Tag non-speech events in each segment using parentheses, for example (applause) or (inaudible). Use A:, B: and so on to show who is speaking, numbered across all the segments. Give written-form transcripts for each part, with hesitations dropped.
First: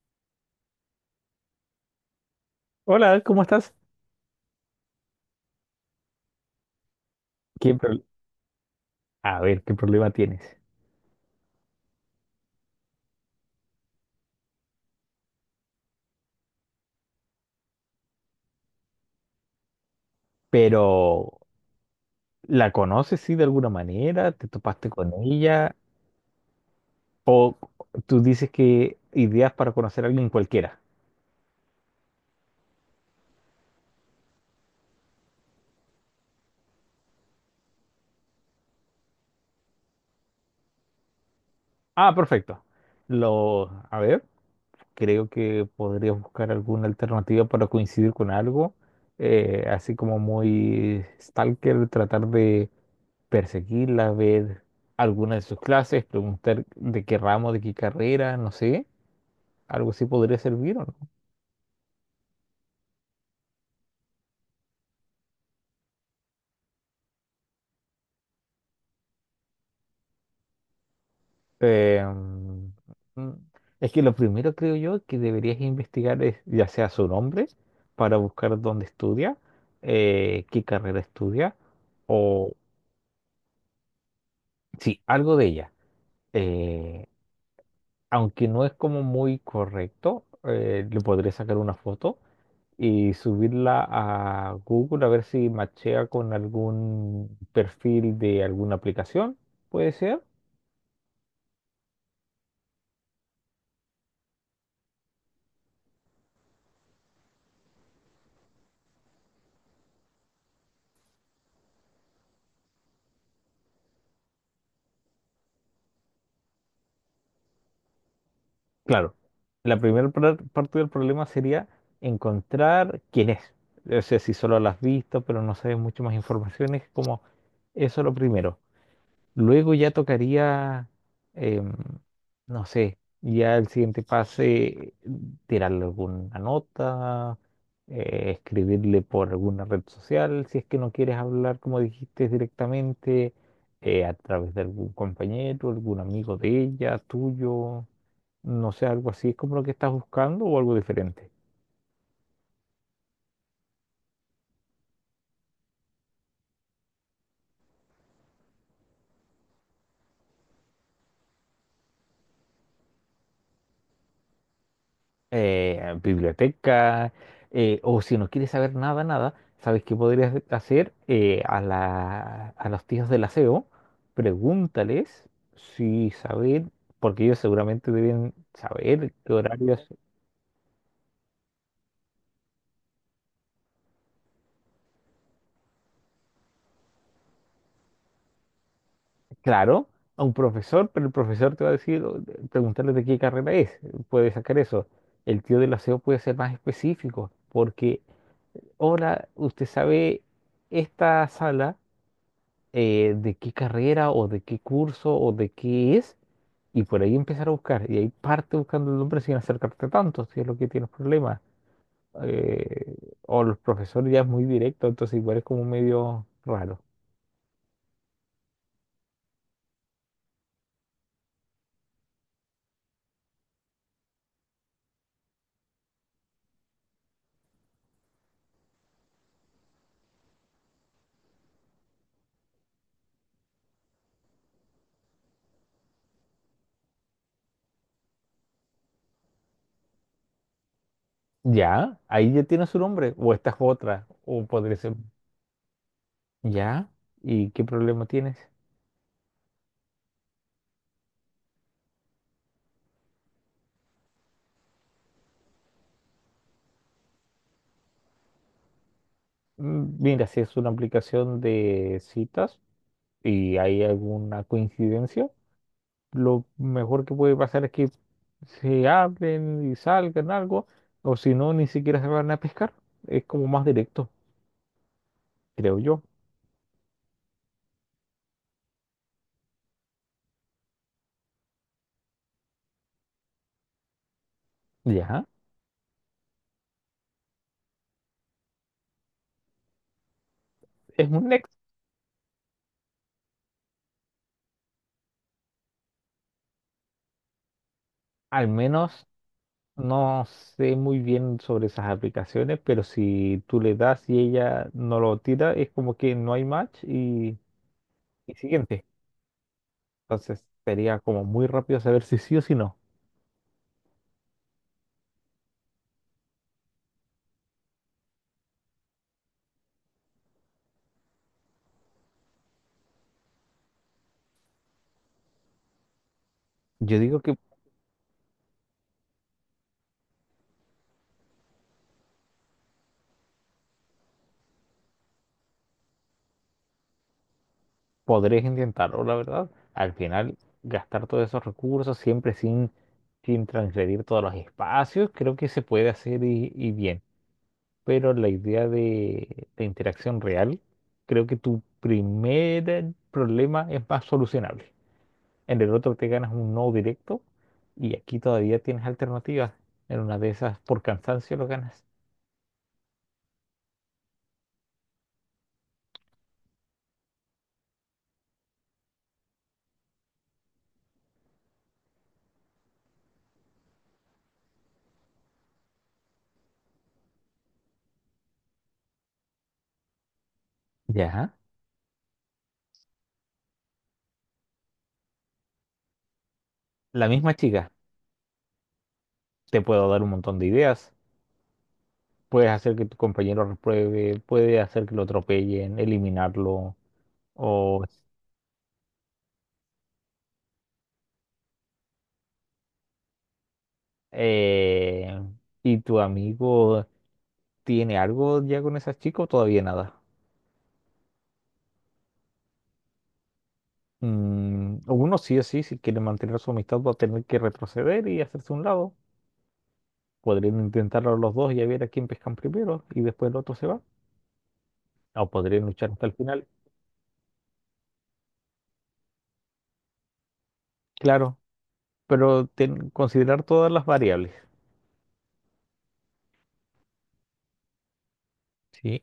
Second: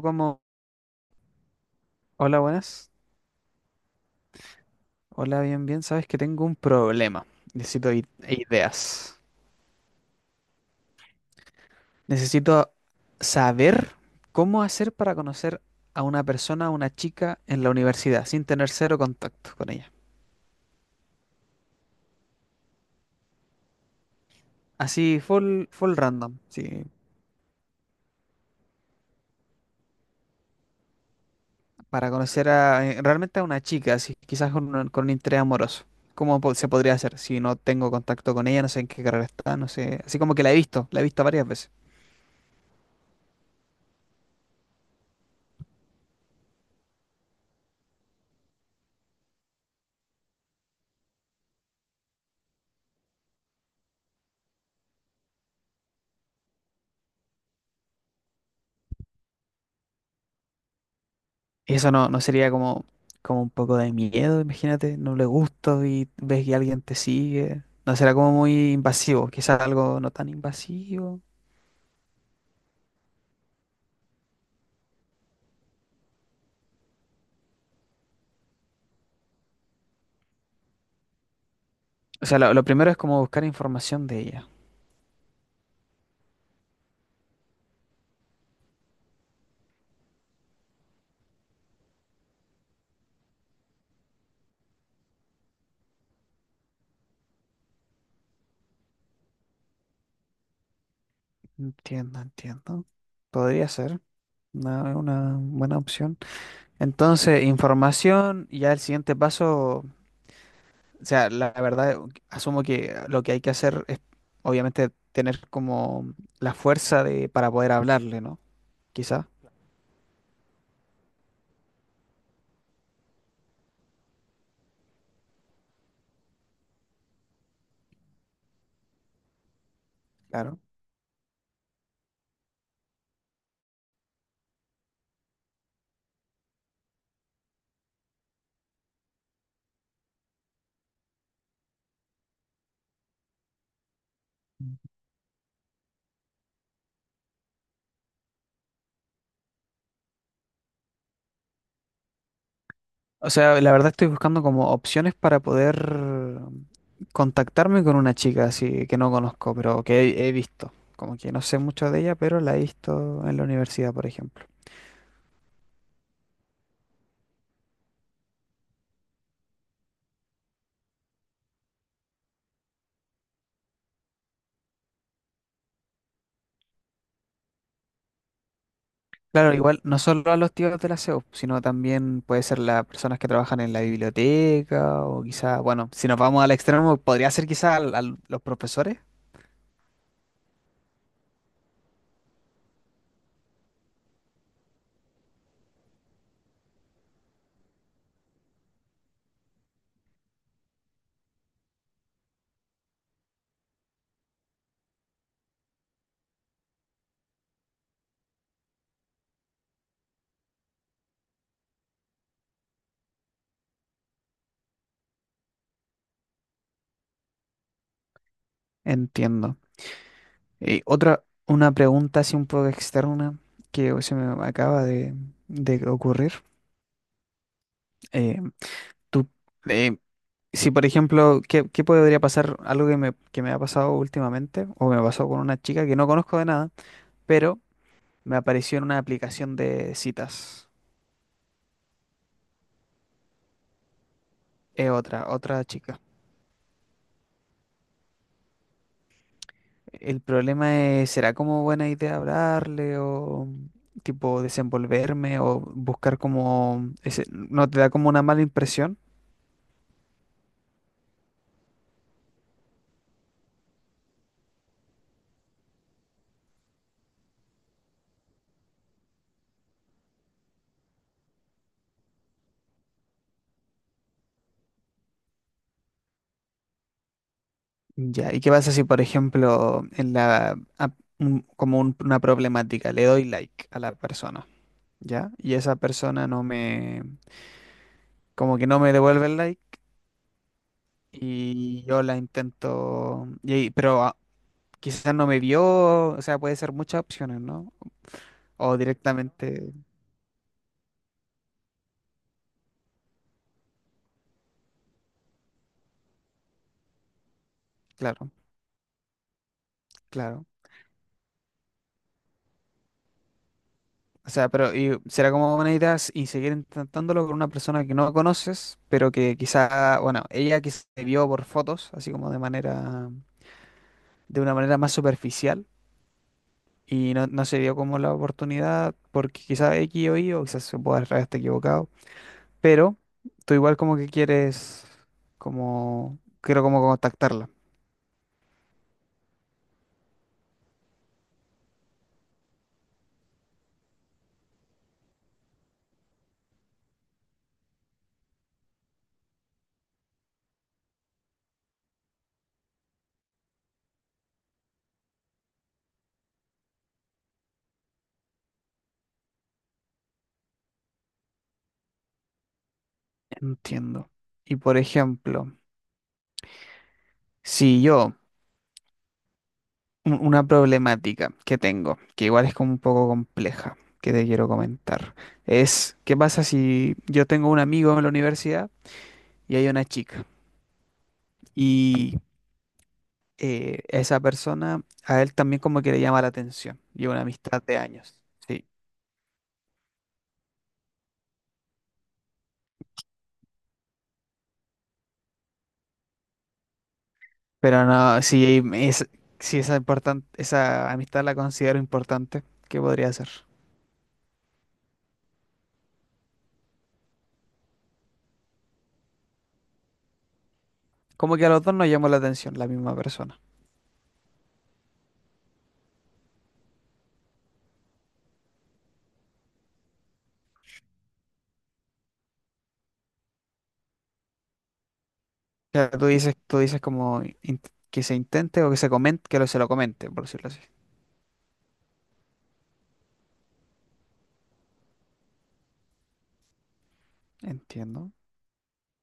A: Como, hola, buenas.
B: Hola, ¿cómo estás?
A: Hola, bien, bien, sabes que tengo un problema,
B: ¿Qué
A: necesito
B: pro-
A: ideas.
B: A ver, ¿qué problema tienes?
A: Necesito saber cómo hacer para conocer a una persona, a una chica en la universidad, sin tener cero contacto con ella.
B: Pero, ¿la conoces, sí, de alguna manera? ¿Te topaste con
A: Así, full,
B: ella?
A: full random, sí.
B: ¿O tú dices que ideas para conocer a alguien cualquiera?
A: Para conocer a, realmente a una chica, así, quizás con un interés amoroso. ¿Cómo se podría hacer si no tengo contacto con ella, no sé en qué carrera está, no sé, así como que la he visto varias veces?
B: Ah, perfecto. A ver, creo que podrías buscar alguna alternativa para coincidir con algo, así como muy stalker, tratar de perseguirla, ver alguna de sus clases, preguntar de qué ramo, de qué carrera, no sé, algo así podría servir, ¿o no?
A: Eso no, no sería como, como un poco de miedo, imagínate, no le gusta y ves que alguien te sigue. No será como muy invasivo, quizás algo no tan invasivo.
B: Eh, mm, mm, es que lo primero creo yo que deberías investigar es ya sea su nombre para buscar dónde estudia, qué carrera estudia
A: O sea,
B: o
A: lo primero es como buscar información de ella.
B: sí, algo de ella. Eh, Aunque no es como muy correcto, le podré sacar una foto y subirla a Google a ver si machea con algún perfil de alguna aplicación, puede ser.
A: Entiendo, entiendo. Podría ser una buena opción. Entonces, información, y ya el siguiente paso, o sea, la verdad, asumo que lo que hay que hacer es, obviamente, tener como la fuerza de, para poder hablarle, ¿no?
B: Claro,
A: Quizás.
B: la primera parte del problema sería encontrar quién es. O sea, si solo la has visto, pero no sabes mucho más información, es como eso lo primero. Luego ya tocaría, em, no sé, ya el siguiente pase, tirarle alguna nota, escribirle por alguna red social, si es que no quieres hablar, como dijiste, directamente, a través de algún compañero, algún amigo de ella, tuyo. No sé, algo así es como lo que estás buscando o algo diferente.
A: O sea, la verdad estoy buscando como opciones para poder contactarme con una chica así que no conozco, pero que he, he visto. Como que no sé mucho de ella, pero la he visto en la universidad, por ejemplo.
B: Biblioteca, o si no quieres saber nada, nada, ¿sabes qué podrías hacer? A los tíos del aseo, pregúntales si saben, porque ellos seguramente deben saber qué
A: Claro, igual
B: horarios.
A: no solo a los tíos de la CEU, sino también puede ser las personas que trabajan en la biblioteca o quizá, bueno, si nos vamos al extremo, podría ser quizá los profesores.
B: Claro, a un profesor, pero el profesor te va a decir, preguntarle de qué carrera es, puede sacar eso. El tío del aseo puede ser más específico, porque ahora usted sabe esta sala de qué carrera o de qué curso o de qué es, y por ahí empezar a buscar. Y ahí parte buscando el nombre sin acercarte tanto, si es lo que tienes problemas. Eh, o los profesores ya es muy directo, entonces igual es como medio raro.
A: Entiendo. Y otra, una pregunta así un poco externa que se me acaba de ocurrir. Eh, ¿Tú eh, si, por ejemplo, qué, qué podría pasar? Algo que me ha pasado últimamente, o me pasó con una chica que no conozco de nada, pero me apareció en una aplicación de citas.
B: Ya, ahí ya tienes su nombre, o esta es otra, o podría
A: Es
B: ser.
A: otra, otra chica.
B: Ya, ¿y qué problema tienes?
A: El problema es, ¿será como buena idea hablarle o tipo desenvolverme o buscar como ese no te da como una mala impresión?
B: Mm, mira, si es una aplicación de citas y hay alguna coincidencia, lo mejor que puede pasar es que se hablen y salgan algo, o si no, ni siquiera se van a pescar. Es como más directo, creo yo.
A: Ya, ¿y qué pasa si, por ejemplo, en como una problemática, le doy like a la persona,
B: Ya,
A: ya? Y esa persona no me, como que no me devuelve el like
B: es un next.
A: y yo la intento, y, quizás no me vio, o sea, puede ser muchas opciones, ¿no?
B: Al
A: O
B: menos
A: directamente,
B: no sé muy bien sobre esas aplicaciones, pero si tú le das y ella no lo tira, es como que no hay match
A: claro,
B: y siguiente. Entonces
A: claro.
B: sería como muy rápido saber si sí o si no.
A: O sea, pero y será como una idea y seguir intentándolo con una persona que no conoces, pero que quizá, bueno, ella que se vio por fotos, así como de manera, de una manera más superficial.
B: Yo
A: Y
B: digo
A: no,
B: que
A: no se dio como la oportunidad porque quizá X o Y, o quizás se pueda estar equivocado. Pero tú igual como que quieres, como, quiero como contactarla.
B: podrías intentarlo, la verdad. Al final, gastar todos esos recursos siempre sin transgredir todos los espacios, creo que se puede hacer y bien. Pero la idea de interacción real, creo que tu primer problema es más solucionable. En el otro te ganas un no directo y aquí todavía tienes alternativas. En una de esas, por cansancio lo ganas.
A: Entiendo. Y por ejemplo, si yo, una problemática que tengo, que igual es como un poco compleja, que te quiero comentar, es, ¿qué pasa si yo tengo un amigo en la universidad y hay una chica?
B: Ya.
A: Y esa persona a él también como que le llama la atención, y
B: La
A: una
B: misma
A: amistad
B: chica,
A: de años. Sí.
B: te puedo dar un montón de ideas. Puedes hacer que tu compañero repruebe, puede hacer que lo atropellen, eliminarlo, o
A: Pero no, si es, si esa importante, esa amistad la considero importante, ¿qué podría ser?
B: eh, ¿y tu amigo tiene algo ya con esas chicas o todavía nada?
A: Como que a los dos nos llamó la atención la misma persona.
B: Mm, uno sí o sí, si quiere mantener su amistad va a tener que retroceder y hacerse a un lado. Podrían intentarlo los dos y a ver a quién pescan primero y después el otro se va. O podrían
A: O
B: luchar
A: sea,
B: hasta el final.
A: tú dices como que se intente o que se comente, que lo, se lo comente, por decirlo así.
B: Claro, pero considerar todas las variables.
A: Entiendo,
B: Sí,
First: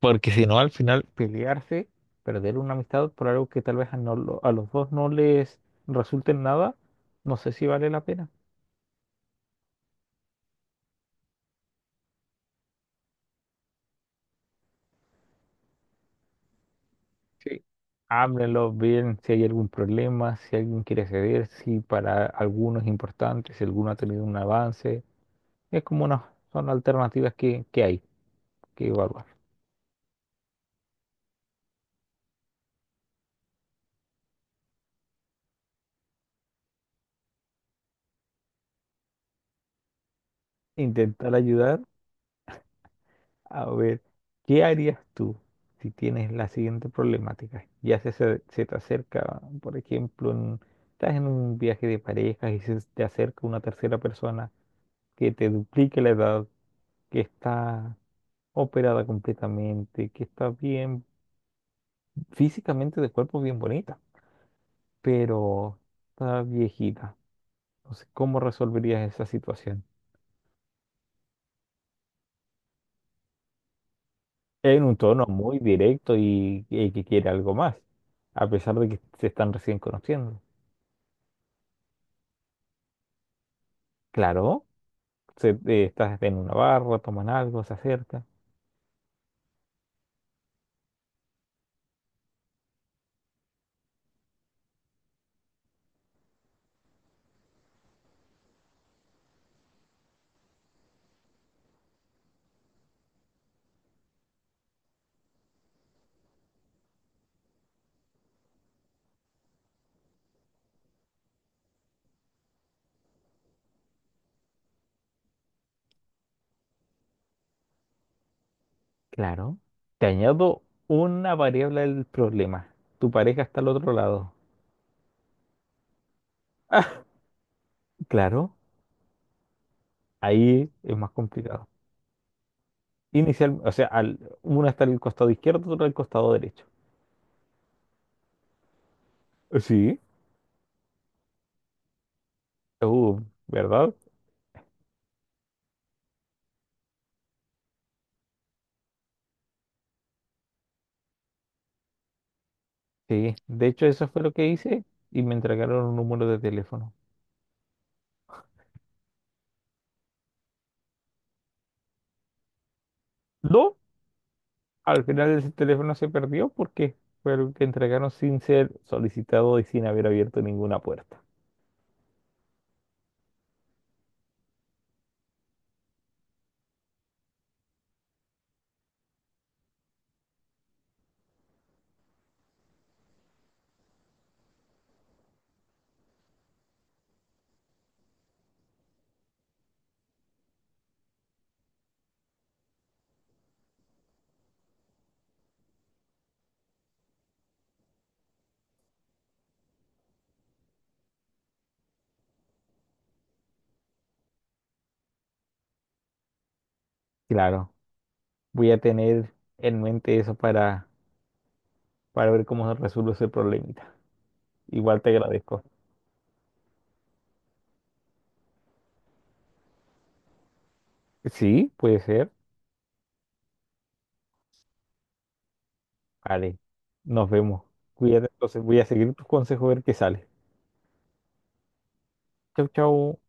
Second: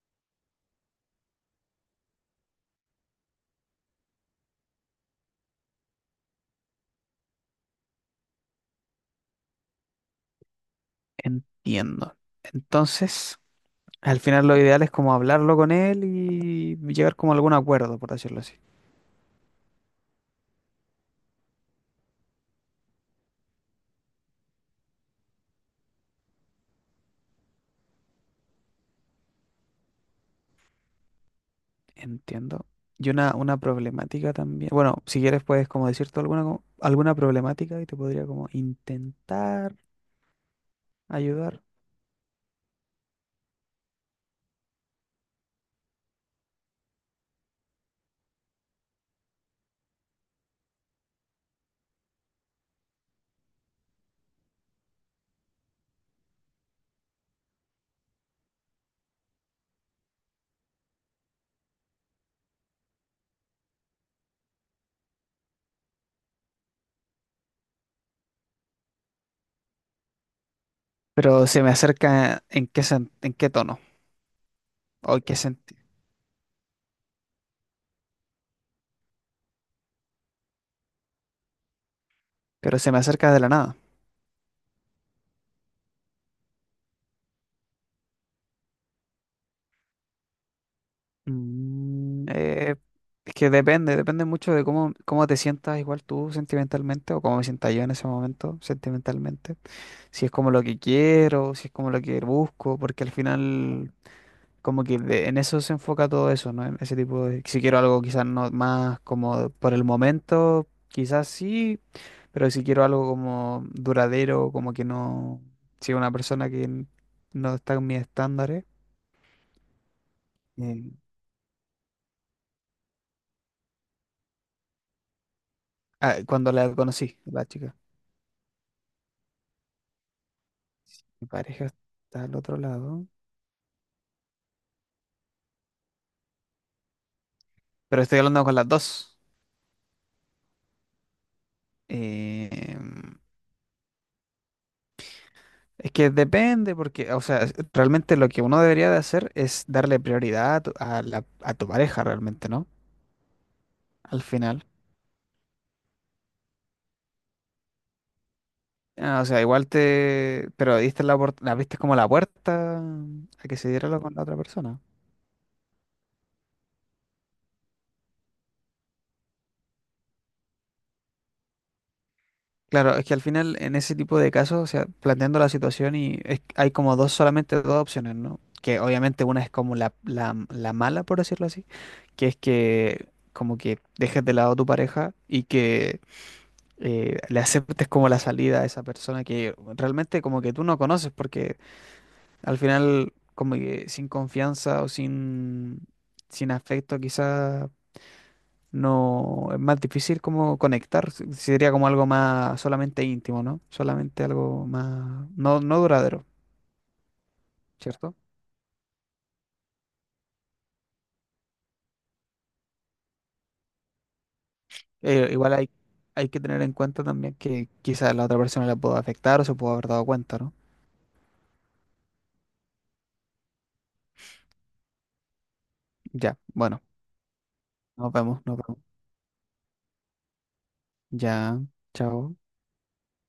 B: porque si no, al final pelearse, perder una amistad por algo que tal vez a los dos no les resulte en nada, no sé si vale la pena.
A: entiendo. Entonces, al final lo ideal es como hablarlo con él y llegar como a algún
B: Sí.
A: acuerdo, por decirlo así.
B: Háblenlo bien si hay algún problema, si alguien quiere ceder, si para alguno es importante, si alguno ha tenido un avance. Es como una, son alternativas que hay que evaluar.
A: Entiendo. Y una problemática también. Bueno, si quieres puedes como decirte alguna, alguna problemática y te podría como intentar.
B: Intentar
A: Ayudar.
B: ayudar. A ver, ¿qué harías tú si tienes la siguiente problemática? Se te acerca, por ejemplo, estás en un viaje de parejas y se te acerca una tercera persona que te duplique la edad, que está operada completamente, que está bien físicamente de cuerpo bien bonita, pero está viejita. Entonces, ¿cómo resolverías esa situación?
A: Pero se me acerca en qué, en qué tono
B: En un
A: o en
B: tono
A: qué
B: muy
A: sentido.
B: directo y que quiere algo más, a pesar de que se están recién conociendo.
A: Pero se me acerca de la nada.
B: Claro. Estás en una barra, toman algo, se acerca.
A: Mm. Eh, es que depende, depende mucho de cómo, cómo te sientas igual tú sentimentalmente o cómo me sienta yo en ese momento sentimentalmente. Si es como lo que quiero, si es como lo que busco, porque al final como que en eso se enfoca todo eso, ¿no? En ese tipo de si quiero algo quizás no más como por el momento, quizás sí. Pero si quiero algo como duradero, como que no, sea una persona que no está en mis estándares.
B: Claro. Te añado
A: eh,
B: una variable del problema. Tu pareja está al otro lado.
A: cuando la
B: (laughs)
A: conocí, la chica,
B: Claro, ahí es más
A: mi pareja
B: complicado.
A: está al otro lado,
B: Inicial, o sea, al, uno está al costado izquierdo, otro al costado derecho.
A: pero estoy hablando con las dos.
B: Sí.
A: Eh,
B: Uh, ¿Verdad?
A: es que depende, porque, o sea, realmente lo que uno debería de hacer es darle prioridad a tu, a tu pareja realmente, ¿no?
B: Sí. De hecho, eso fue
A: Al
B: lo que
A: final.
B: hice y me entregaron un número de teléfono.
A: Ah, o sea, igual te, pero diste la, la viste como la puerta a que se
B: No,
A: diera lo con la otra persona.
B: al final ese teléfono se perdió porque fue el que entregaron sin ser solicitado y sin haber abierto ninguna puerta.
A: Claro, es que al final en ese tipo de casos, o sea, planteando la situación y hay como dos, solamente dos opciones, ¿no? Que obviamente una es como la mala, por decirlo así, que es que como que dejes de lado a tu pareja y que le aceptes como la salida a esa persona que realmente como que tú no conoces, porque al final como que sin confianza o sin, sin afecto quizás no, es más difícil como conectar, sería como algo más solamente íntimo, ¿no? Solamente algo más, no, no duradero,
B: Claro.
A: ¿cierto?
B: Voy a tener en mente eso para ver cómo se resuelve ese problemita. Igual te
A: Igual
B: agradezco.
A: hay, hay que tener en cuenta también que quizás la otra persona la pueda afectar o se pueda haber dado cuenta, ¿no?
B: Sí, puede ser.
A: Ya,
B: Vale,
A: bueno,
B: nos vemos.
A: nos
B: Cuídate,
A: vemos, nos
B: entonces voy
A: vemos.
B: a seguir tus consejos a ver qué sale.
A: Ya, chao.
B: Chau, chau.